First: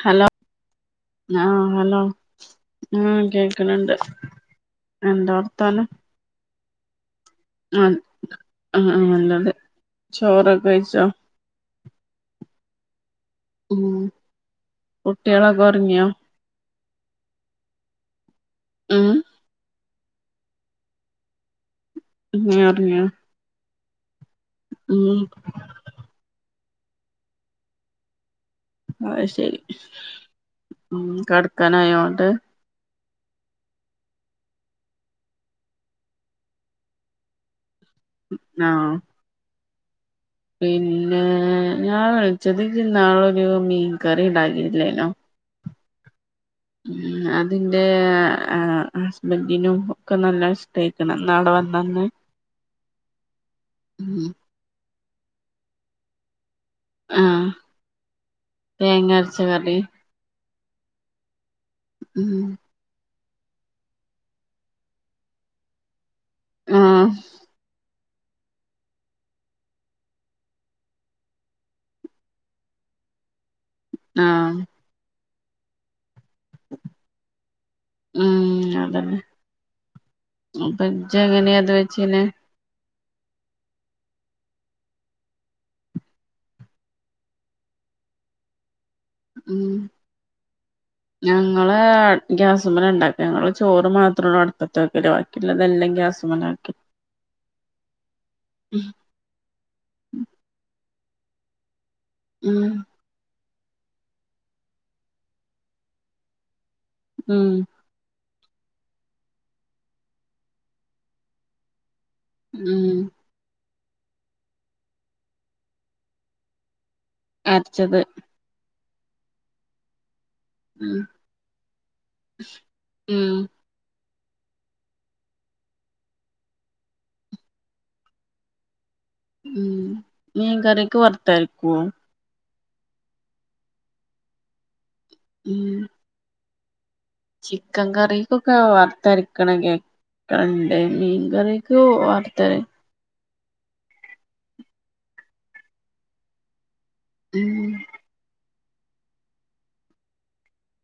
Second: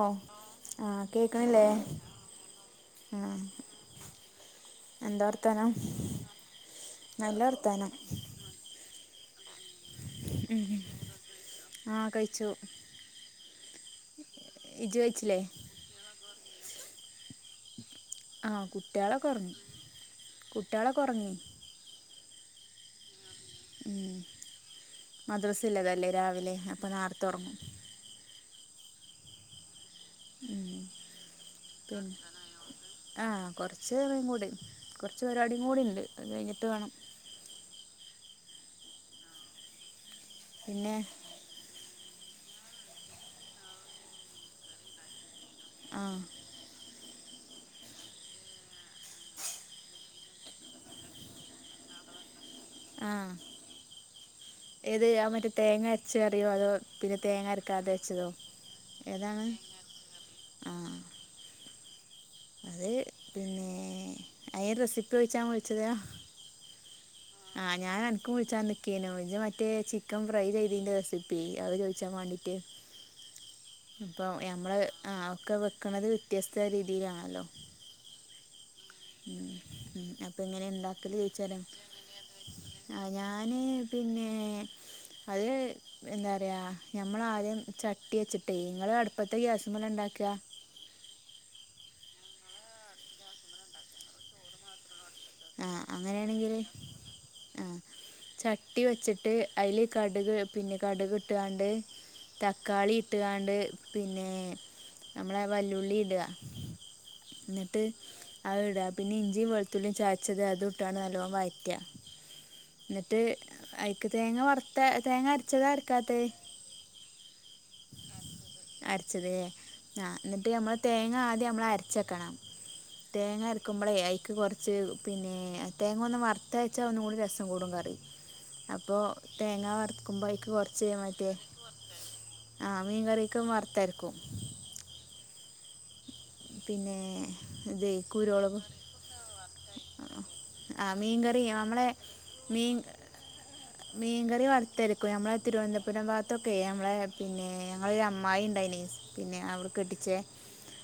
Hello ആഹ് ആ കേക്കണില്ലേ ഹലോ ഉം ആഹ് കേക്കണണ്ട് എന്തൊ വർത്താനം നല്ല ആ വർത്താനം ആ നല്ലതെ ഉം ആ കഴിച്ചു ഉ ഇജ് കഴിച്ചില്ലേ കുട്ടികളക്കെ ഒറങ്ങിയോ ആ ഉം കുട്ടികളൊക്കെ ഒറങ്ങി കുട്ടികളെക്കെ ഒറങ്ങി ഏ ഹ് ഒറങ്ങിയോ ഉം ഉം മദ്രസല്ലാതല്ലേ രാവിലെ അപ്പം നേരത്ത ഉറങ്ങും ആ ശരി ഉം ഉ കടക്കാനായോണ്ട് ആ കൊറച്ച് കൂടി കുറച്ച് പരിപാടിയും കൂടി ഉണ്ട് അത് കഴിഞ്ഞിട്ട് വേണം ആ പിന്നെ ഞാൻ വി ചതി ജിന്നാളൊരു മീൻ കറി ഉണ്ടാക്കിയില്ലേനോ ആ ഉ അതിന്റെ ഹസ്ബൻഡിനും ഒക്കെ നല്ല ഇഷ്ടയ്ക്ക്ണ് അന്ന് അവിടെ വന്നന്ന് ആ ഉം ഏത് ആ മറ്റേ തേങ്ങ അച്ച കറിയോ അതോ പിന്നെ ആഹ് തേങ്ങ അരക്കാതെ വെച്ചതോ തേങ്ങ അരച്ച ഏതാണ് കറി ആ ഉം പിന്നെ അയിന് റെസിപ്പി ചോയ്ച്ചാൻ വിളിച്ചതാ ആ ൻക്ക് വിളിച്ചാ നിക്കേനു മറ്റേ ചിക്കൻ ഫ്രൈ ചെയ്തേന്റെ റെസിപ്പി അത് ചോയിച്ചാൻ വേണ്ടീട്ട് അപ്പൊ ആഹ് ഞമ്മള് ആ ഒക്കെ വെക്കണുന്നത് വ്യത്യസ്ത രീതിയിലാണല്ലോ? ഉം.... അപ്പോൾ എങ്ങനെ അപ്പൊ ഉണ്ടാക്കൽ ജ്ജ്ങ്ങനെ ചോദിച്ചാലോ അത് വെച്ചി നെ ആ ഞാൻ പിന്നെ അത് എന്താ പറയയാ ഞമ്മൾ ആദ്യം ചട്ടി വെച്ചിട്ടേ നിങ്ങൾ അടു- ഉം ഞങ്ങളെ.. ഗ്യാസും മലണ്ടാക്ക ഞങ്ങള് ചോറ് മാത്രള്ളൂ അട്പ്പത്ത്. ആ അങ്ങനൊണെങ്കിൽ ആ ചട്ടി വെച്ചിട്ട് അതിൽ കടക് കടക് ട്ടാണ്ട് ഉം തക്കാളി ഇട്ട്കാണ്ട് പിന്നെ നമ്മളെ വല്ലുള്ളി ഇട. ഉം ന്ന്ട്ട് അത് ഇടാ പിന്നെ ഇഞ്ചിം വെളുതുള്ളി ച വച്ചത് അത് ഇട്ടാണ്ട് നല്ലോണം വയറ്റ. ഉം ന്നട്ട് ഐക്ക് തേങ്ങ വറത്ത തേങ്ങ അരച്ചതാ അരക്കാത്തേ ച്ചത് അരച്ചലേ ആ ന്നിട്ട് മ്മൾ ഉം തേങ്ങ ആദ്യം മ്മൾ അരച്ചക്കണം ഉം തേങ്ങ അരക്കുമ്പ ളേ അ ക്ക് കുറച്ച് പിന്നെ തേങ്ങ ഒന്ന് വറുത്ത അരച്ചാ ഒന്നും കൂടി രസം കൂടും കറി അപ്പോ മ് മീൻ കറിക്ക് മറ്റേ വറുത്തരക്കോ? ആ മീൻ കറി ക്ക് വർത്തര്ക്കും. മ് പിന്നെ ചിക്കൻ ഇത് കറി ഒക്കെ കുരുമുളകും വർത്തരിക്കണം കേക്കണണ്ടേനി മീൻ കറിക്ക് വാർത്തര മീൻകറി വറത്തെരിക്കും നമ്മളെ തിരുവനന്തപുരം ഭാഗത്തൊക്കെ [unintelligible] പിന്നെ ഉം ഞങ്ങള ഒരു അമ്മായി ണ്ടേനി പിന്നെ അവിടെ കെട്ടിച്ച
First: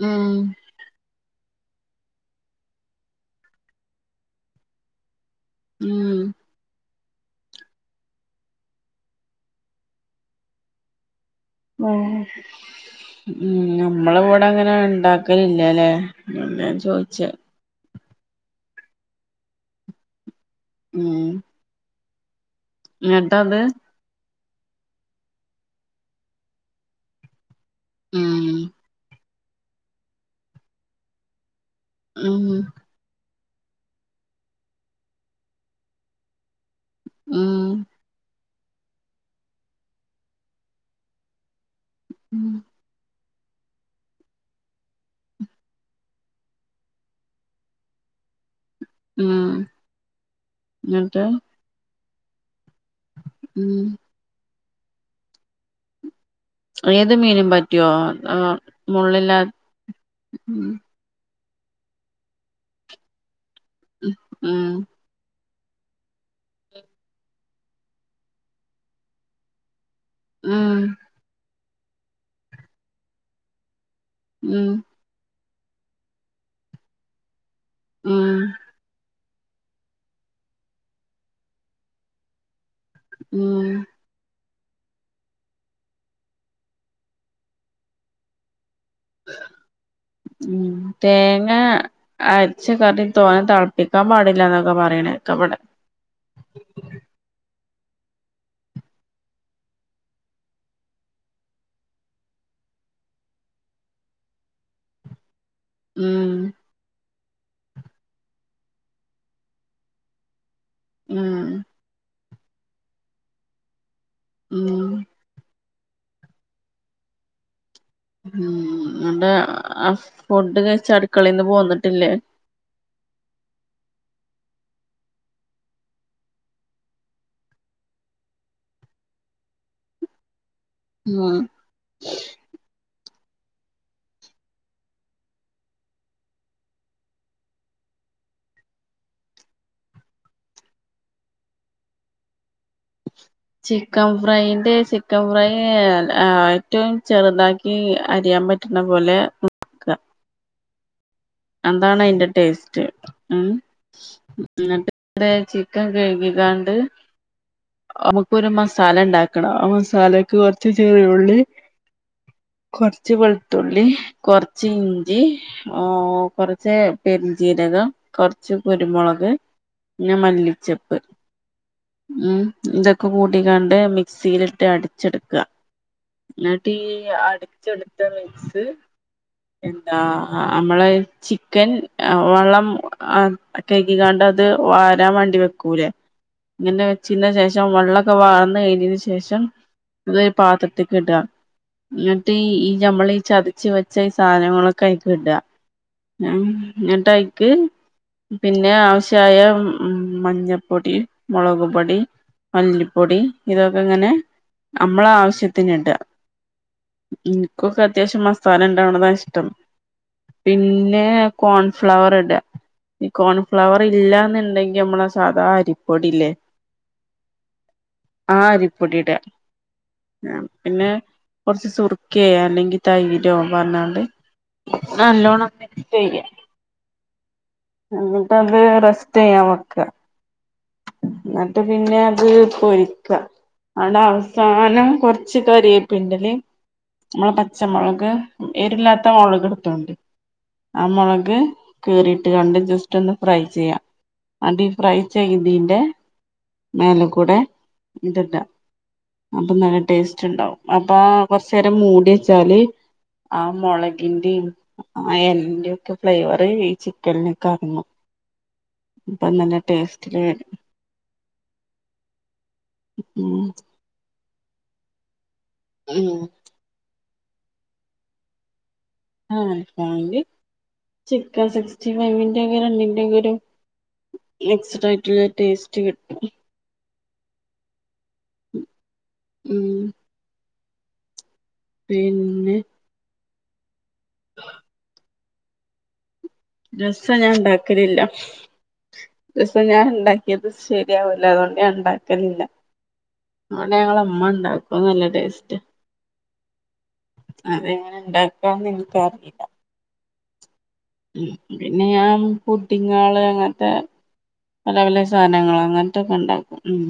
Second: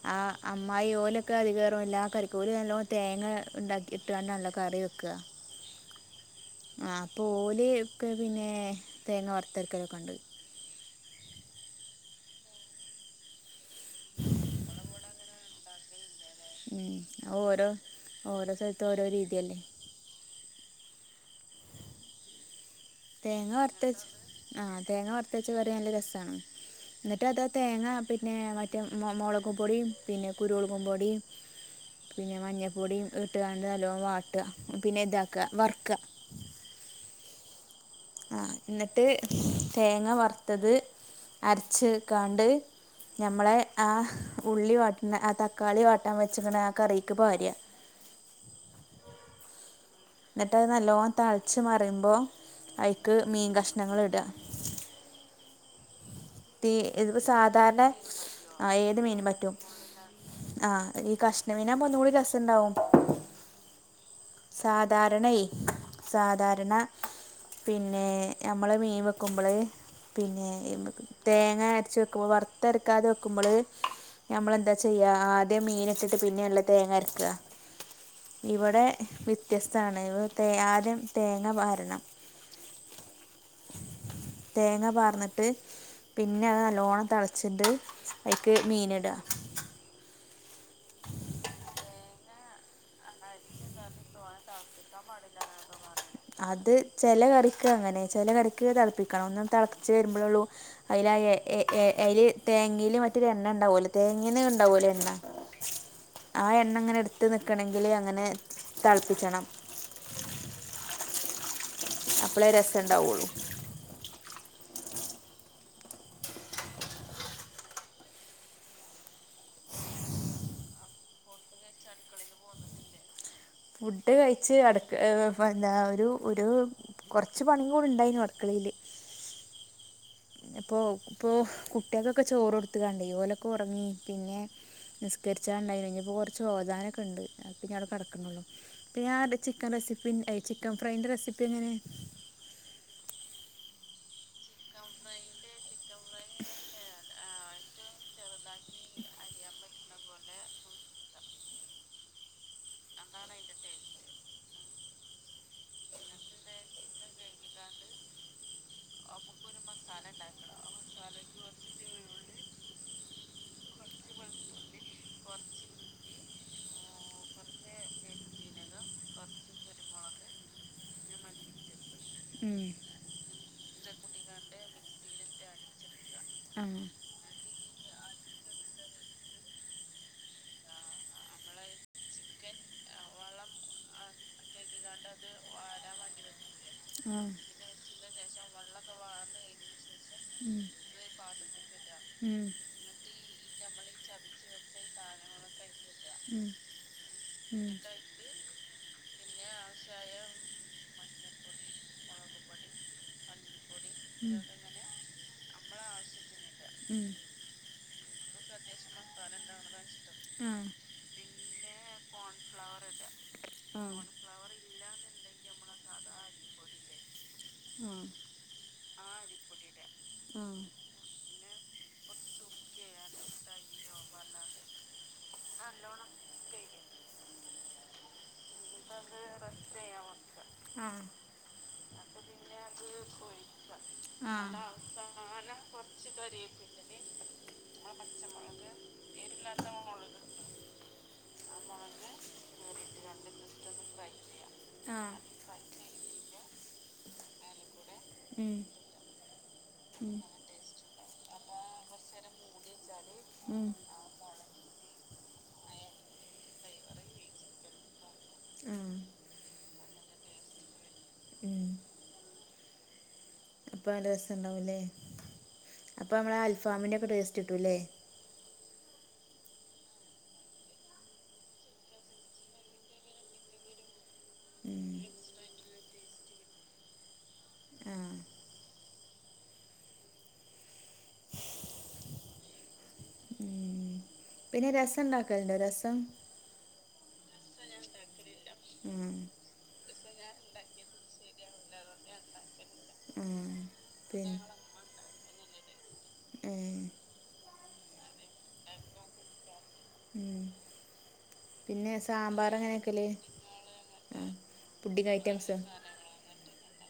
മ് അധികേറവുംല്ല ആ കറിക്കൂലി നല്ലോ തേങ്ങ ഉണ്ടാക്കി ഇട്ടുക നല്ല കറി വെക്കുക ഉം ആ അപ്പ ഓൽ ഒക്കെ പിന്നെ തേങ്ങ വർത്ത് അരക്കലൊക്കെ ഇണ്ട് ങേ ഉം ഞമ്മൾ ഇവടെ ഇങ്ങനെ ഇണ്ടാക്കൽ ഇ ടാലെ ഉം അത് ഓരോ ഓരോ സ്ഥൽത്ത് ഓരോ രീതി അല്ലേ ഉം എന്നിട്ടത് തേങ്ങാ വറത്തച്ച ആഹ് തേങ്ങ വറത്ത വച്ച കറി നല്ല രസമാണ് എന്നിട്ട് അത് തേങ്ങ പിന്നെ ഉം മറ്റേ മൊളക് ഉപ്പുപ്പൊടി പിന്നെ കുരുമുളകുപൊടി പിന്നെ ഉം മഞ്ഞപ്പൊടിം ട്ട് കാണ്ട് നല്ലോം വാട്ടാ പിന്നെ ഇതാക്ക വർക്ക ഉം ആ എന്നിട്ട് തേങ്ങ വറുത്തത് അര ച്ച് കാണ്ട് ഞമ്മളെ ആ ഉള്ളി വാട്ട്ണെ ആ തക്കാളി വാട്ടാൻ വെച്ച്ക്ക്ണെ ആ കറിക്ക് പാര്യ ഉം ഇന്നട്ട് അയ് നല്ലോണം എന്നിട്ട് തൾച്ച് മറിമ്പോ ഐക്ക് മീൻ ഉം കഷ്ണങ്ങൾ ഇടുക തീ ഏത് ഇത്പ്പ മീനും സാധാരണ പറ്റുവോ ആഹ് ആ ഏത് മീനും മുള്ളില്ലാ പറ്റും ഉം ആ ഈ കഷ് മീനാവുമ്പോ ഒന്നു കൂടി രസണ്ടാവും ഉം സാധാരണ സാധാരണ പിന്നെ നമ്മള് മീൻ വെക്കുമ്പോള് പിന്നെ ഉം തേങ്ങ ട്ച്ച് വെക്ക്മ്പോ വർത്ത് അരക്കാതെ വെക്കുമ്പൾ ഉം ഞമ്മളെന്താ ചെയ്യാ ആ മീൻ ഇട്ട് പിന്നെല്ല തങ്ങ അരക്കുക ഉം ഇവിടെ വ്യത്യസ്തമാണ് ഇവ തേ ആദ്യം തേങ്ങ പാരണം ഉം തേങ്ങ പാർന്നിട്ട് പിന്നെ അത് നല്ലോണം തിളച്ചിണ്ട് അയ്ക്ക് മീന്ടാ ഉ തേങ്ങ അരച്ച കറി തോനെ തളപ്പിക്കാൻ പാടില്ലന്നൊക്കെ പറഞ അത് ചില കറി അങ്ങനെ ചില കറിക്ക് തളപ്പിക്കണം ഒന്നും തിളപ്പിച്ച് വരുമ്പോഴള്ളൂ അതിൽഏ എ എ എഅയില് തേങ്ങയില് മറ്റൊരു എണ്ണ ഉണ്ടാവലോ തേങ്ങേന്ന്ണ്ടാവല്ലോ എണ്ണ ഉം ആഹ എണ്ണ അങ്ങനെ എടുത്ത ഇട്ട് നിൽക്കണമെങ്കിൽ അങ്ങനെ തിളപ്പിക്കണം ഉം അപ്പോളേ രസണ്ടാവുള്ളു ഉം ഉം.. നട്ട് ഫുഡ് കഴിച്ച അടുക്കളയിന്ന് പോന്നിട്ടില്ലേ ഫുഡ് കഴിച്ച് അടക്ക് ഈ എന്താ ഒരു ഒരു കുറച്ച് പണി കൂടി ഉണ്ടായിരുന്നു അടക്കളയില് ഇപ്പോ ഇപ്പോ ഉം കുട്ടിയാക്കൊക്കെ ചോറ് കൊടുത്ത്ക്കാണ്ടേയ് ഓല ഉറങ്ങി പിന്നെ നിസ്കരിച്ചാ ഇണ്ടായിനി ഇഞ്ഞഹ് ഇപ്പം കുറച്ചു ഓതാനോക്കെ ഇണ്ട് പിന്നെഞ അവിടെ കിടക്കള്ളു പിന്നെ ആ ചിക്കൻ റെസിപ്പി ചിക്കൻ ഫ്രൈൻ്റെ റെസിപ്പി എങ്ങനെ ചിക്കൻ ഫ്രൈ്റെ ചിക്കൻ ഫ്രൈ ആ ഏറ്റവും ചെറുതാക്കി എ അറിയാൻ പറ്റുന്ന പോലെ നുർക്ക അതാണ് അതിന്റെ ടേസ്റ്റ് ഉ എന്നിട്ട് ചിക്കൻ കഴുകിക്കാണ്ട് നമുക്ക്ൊ ഒരു മസാല ഉണ്ടാക്കണം ആ മസാലക്ക് കൊറച്ച് ചെറിയ ഉുള്ളി കുറച്ച് വെളുത്തുള്ളി കുറച്ച് ഇഞ്ചി കുറച്ച് പെരിചീരകം കുറച്ച് കുരുമുളക് പിന്നെ മല്ലിച്ചപ്പ് ഉംതക്ക പൂ കണ്ട്ക്കാണ്ട് മിക്സിയിലിട്ട് അടിച്ചെടുക്കുക ആ എന്നിട്ട് അടിച്ചെടുത്ത മിക്സ് എന്താ അമ്മളെ ചിക്കൻ വള്ളം ആ കക്കിക്കാണ്ട് അത് വാരൻ വണ്ടി വെക്കൂലേ ഇങ്ങനെ ആ വെച്ചിന്ന ശേഷം വെള്ളം ക്കെ വർന്നു കഴിഞ്ഞന് ശേഷം ഇത് പാത്രത്തിേക്ക് ഇടാം എന്നിട്ട് ഈ നമ്മൾീഈ ചതച്ച വെച്ച ഈ സാധനങ്ങളൊക്കെ അയ്ക്ക് ഇട ആ എന്നിട്ടൈക്ക് യിട്ട് പിന്നെ ആവശ്യമായ ഉ മഞ്ഞപ്പൊടി മളക് പൊടി മല്ലി പൊടി ഇതോ എങ്ങനെ നമ്മള ആവിശ്യ വിശത്തിനിട ഇൻകൊക്കെ അത്യാവശ്യം മസാല ണ്ടാവണതാ ഇഷ്ടം ഇടാ ആ പിന്നെ കോൺഫ്ലവർ ഇട ഈ കോൺഫ്ലവർ ഇല്ലന്ന്ണ്ടെങ്കി നമ്മള സാധാ അരിപ്പൊടില്ലേ ആ അരിപ്പൊടി ഇട പിന്നെ കുറച്ച് സുറുക്കയ അല്ലെങ്കി തൈരോ പാർന്നാണ്ട് നല്ലൺ പ്പയ അത് റസ്റ്റ് ചെയ്യാൻ വക്ക ആ പിന്നെ അത് പൊരിക്ക ആണ്ട് നമ്മളെ സാധാ അരിപ്പൊടിയില്ലേ ആഹ് ആഹ് അവസാനം കുറച്ച് കരിയെപിൻ്റലിം നമ്മള പച്ചമുളക് എരുല്ലാത്ത മുളക് ഇടുത്തൊണ്ടി ആ മുളക് കീറിയിട്ട്കാണ്ട് ജസ്റ്റ് ഒന്ന് ഫ്രൈ ചെയ്യാ ആണ്ടി ഫ്രൈ ആഹ് തീന്റെ മേല കുടെ ഇത് ടാ ഉം അ അ ടേസ്റ്റ് ഉണ്ടാവും പ്പാ കൊറച്ചേരം മൂടിയേച്ചാല് ആ ഉം മുളകിൻ്റിം ആ എലന്റോക്കെ ഫ്ലേവറ് ഈ ചിക്കൻലൊക്കെ എർങ്ങും ആഹ് അപ്പൊ നല്ല ടേസ്റ്റ് ഉം ഉം ഊം അപ്പൊ നല്ല രസ ഉണ്ടാവു ലേ അപ്പൊ ഉം നമ്മള ആ അൽഫാമിന്റെ ഒക്കെ ടേസ് രുല്ലേ ആഹ് [unintelligible] ചിക്കൻ സിക്സ്റ്റി ഫൈവ്ന്റെ ക്കെ രണ്ടിന്റെക്കൊരു ഉം മിക്സ്ഡായിട്ടുള്ള ഒരു ടേസ്റ്റ് കിട്ടും ആഹ് ഉം പിന്നെ ഉം പിന്നെ രസം ഉണ്ടാക്കലുണ്ടോ രസം രസം ഞാൻ ഉണ്ടാക്കലില്ല ആഹ് രസ ഞാൻ ഉണ്ടാക്കിയത് ശരിയാവൂല്ലാ അതോണ്ട് ഞാൻ ഉണ്ടാക്കലില്ല ആഹ് [unintelligible] അമ്മ പിന്നെ ഉണ്ടാക്കും നല്ല ടേസ്റ്റ് ഏഹ് അതെങ്ങനെ ഉണ്ടാക്കാന്ന് ഇൻക്ക് അറീല്ല ഉം ഉം പിന്നെ ഞാൻ സാമ്പാർ അങ്ങനെയൊക്കെല്ലേ പുഡ്ഡിംങ്ങാള് അങ്ങനത്തെ ആ പല പല പുഡിങ് ഐറ്റംസ് സാനങ്ങളാ അങ്ങനത്തൊക്കെ ഉണ്ടാക്കും ഉം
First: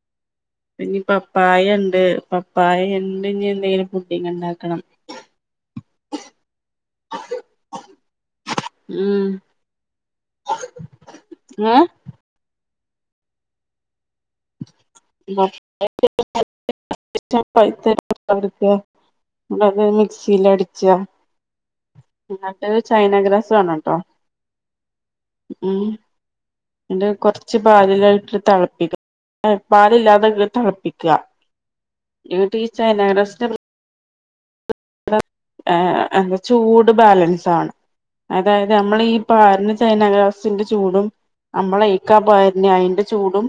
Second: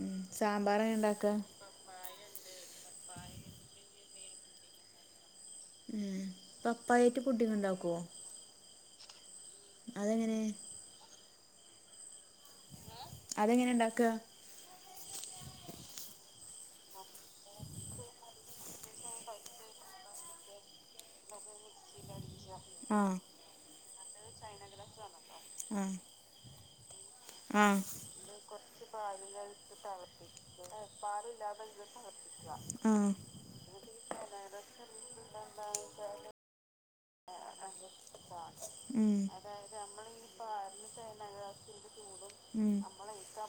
ഉം സാമ്പാർ എങ്ങനെ പിന്നപ്പ ഉണ്ടാക്കുക പപ്പായ ഇണ്ട് പ പായ ഇണ്ട് ഇന്ത് എന്തെങ്കിലും പുഡിങ് ഉണ്ടാക്കണം ഉം പപ്പായായിട്ട് പുഡിങ്ങ് ഇണ്ടാക്കോ ഉം അതെങ്ങനെ ഏ അതെങ്ങനെ ഇണ്ടാക്കാ [unintelligible] എടുക്ക ഇന്നട്ടത് മിക്സില് അടിച്ച ഇന്നട്ട് ആ ചൈന ഗ്രാസ് വാണട്ടോ എ ആ ഇങ്ങട്ടത് കൊർച്ച് ആ പാലിലത് ഇട്ട് തിളപ്പിക്ക എന്നിട്ട് ആഹ് [unintelligible] എ എന്ത ചൂ നമ്മൾ ഈ പാര്ണ ഹും ചൈനാഗ്രാസിന്റെ ചൂടും നമ്മളെ ഇക്കാ പാര്ണെ അയിന്റെ ചൂടും ഹും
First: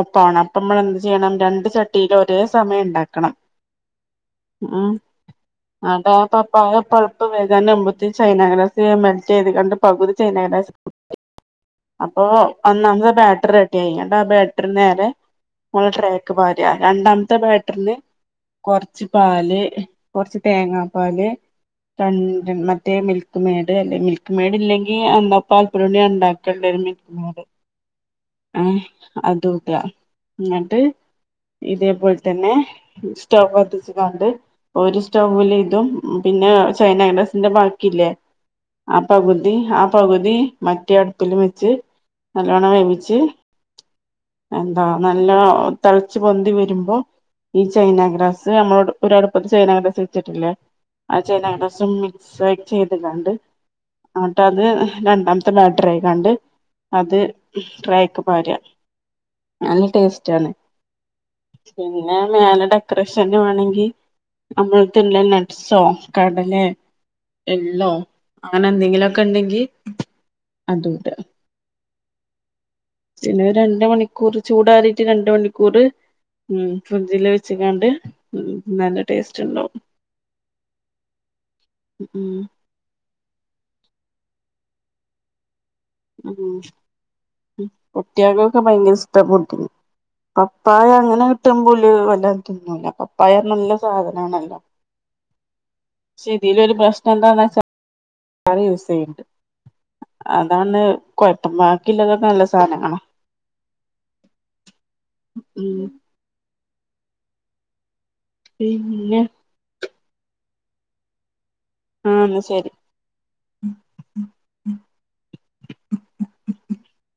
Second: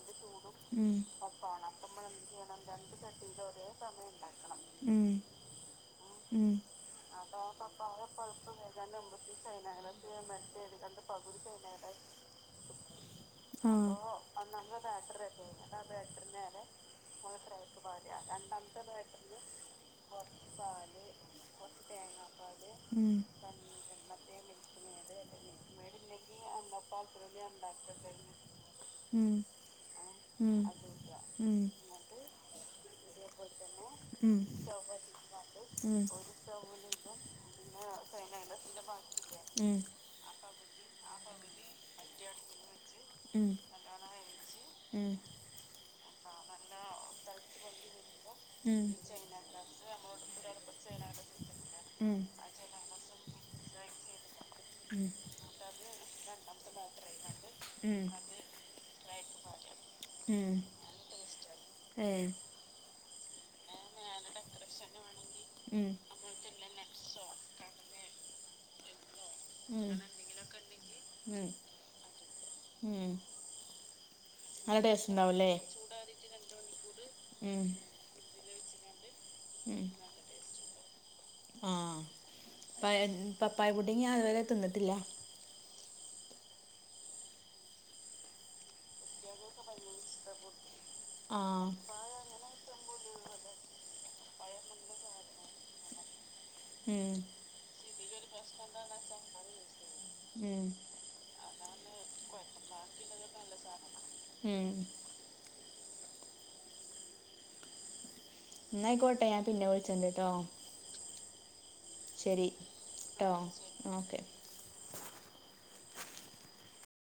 ഒപ്പാവണം അപ്പൊ നമ്മൾ എന്ത് ചെയ്യണം രണ്ട് ചട്ടിയിൽ ഒരേ സമയം ഉണ്ടാക്കണം ഉം [unintelligible] ഹും [unintelligible] ചൈനാഗ്രാസ് മെൽറ്റ്‌ ചെയ്ത്ങ്ങാണ്ട് പകുതി ചൈനാഗ്രാസ് [unintelligible] അപ്പോ ഒന്നാമത്തെ ബാറ്ററ് ആ റെഡി ആയി. എന്നിട്ട് ആ ബാറ്ററ് നേരെ [unintelligible] ട്രേക്ക് പാര. രണ്ടാമത്തെ ബാറ്ററിന് കൊറച്ച് പാല് കൊറച്ച് തേങ്ങാ പാല് രണ്ട് മറ്റേ ഉം മിൽക്ക് മെയ്ഡ് മിൽക്ക് മെയ്ഡ് ഇല്ലെങ്കി എന്താപ്പോ പാൽ പൊടികൊണ്ട് ഞാന് ഉണ്ടാക്കും മിൽമയുടെ ഉം അതും ഇട. ഉം എന്നിട്ട് ഉം ഇതേപോലെ തന്നെ സ്റ്റവ് കത്തിച്ച്ങ്ങാണ്ട് ഉം ഒരു സ്റ്റൗവില് ഇതും ഉം പിന്നെ ചൈന നാഗ്രാസിന്റെ ബാക്കില്ലേ ആ പകുതി ഉം ആ പകുതി മറ്റേഡെത്ത് വെച്ച് നല്ലോണം വേവിച്ച് ഉം എന്താ ഉം നല്ലോം തിളച്ച് പൊന്തി വരുമ്പോ ഈ ചൈന ഗ്രാസ് ഉം നമ്മള് ഒരടുപ്പത്ത് ചൈന ഗ്രസ് വെച്ചിട്ടില്ലേ ആ ചൈന ഗ്രാസും ഉം ഉം മിക്സ് ചെയ്ത്ങ്ങാണ്ട് എന്നിട്ടത് രണ്ടാമത്തെ ബാറ്റ് ഇക്കിക്കാണ്ട് അത് ട്രേയ്ക്ക് പാര നല്ല ടേസ്റ്റ് ആണ് ഉം ഏ പിന്നെ മേലെ ഡെക്കറേഷൻ ഡെക്കറേഷന് വേണംങ്കി നമ്മളടുത്തുള്ള നട്സോ ഉം കടലയോ എള്ളോ അങ്ങനെ എന്തെങ്കിലും ഒക്കെ ക്കണ്ടെങ്കി ഉം അതും ഇട ഉം ഉം പിന്നെ ഒരു രണ്ട് മണിക്കുറ് കൂറി നല്ല ചൂടാറീട്ട് ടേസ്റ്റ് രണ്ട് ഉണ്ടാവുമല്ലേ മണിക്കൂർ ഉം ഫ്രിഡ്ജില് വെച്ച്ങ്ങാണ്ട് ഉംനല്ല ടേസ്റ്റ് ഉണ്ടാവും ആ ഉം പപ്പായ ഇത് ഞാനിതുവരെ തിന്നിട്ടില്ല ഉം കുട്ടിയോൾക്കൊക്കെ ഭയങ്കര [unintelligible] പപ്പായ അങ്ങനെ ആ കിട്ടുമ്പോ ഓല് വല്ലാതെ തിന്നൂല വയറിന് നല്ല സാധനണല്ലോ പക്ഷെ ഇതിലൊരു പ്രശ്നം ഉം, എന്താന്ന് വെച്ചാൽ പറി യൂസ് ചെയ്യണണ്ട് ഉം, അതാണ് കുഴപ്പം. ബാക്കിള്ളതൊക്കെ നല്ല സാധനങ്ങള ഉം. ഉം പിന്നെ എന്നായിക്കോട്ടെ ഞാൻ പിന്നെ വിളി വിളിക്കണ്ടാ ട്ടോ ആഹ് ന്നാ ശരി ട്ടോ ഓക്കെ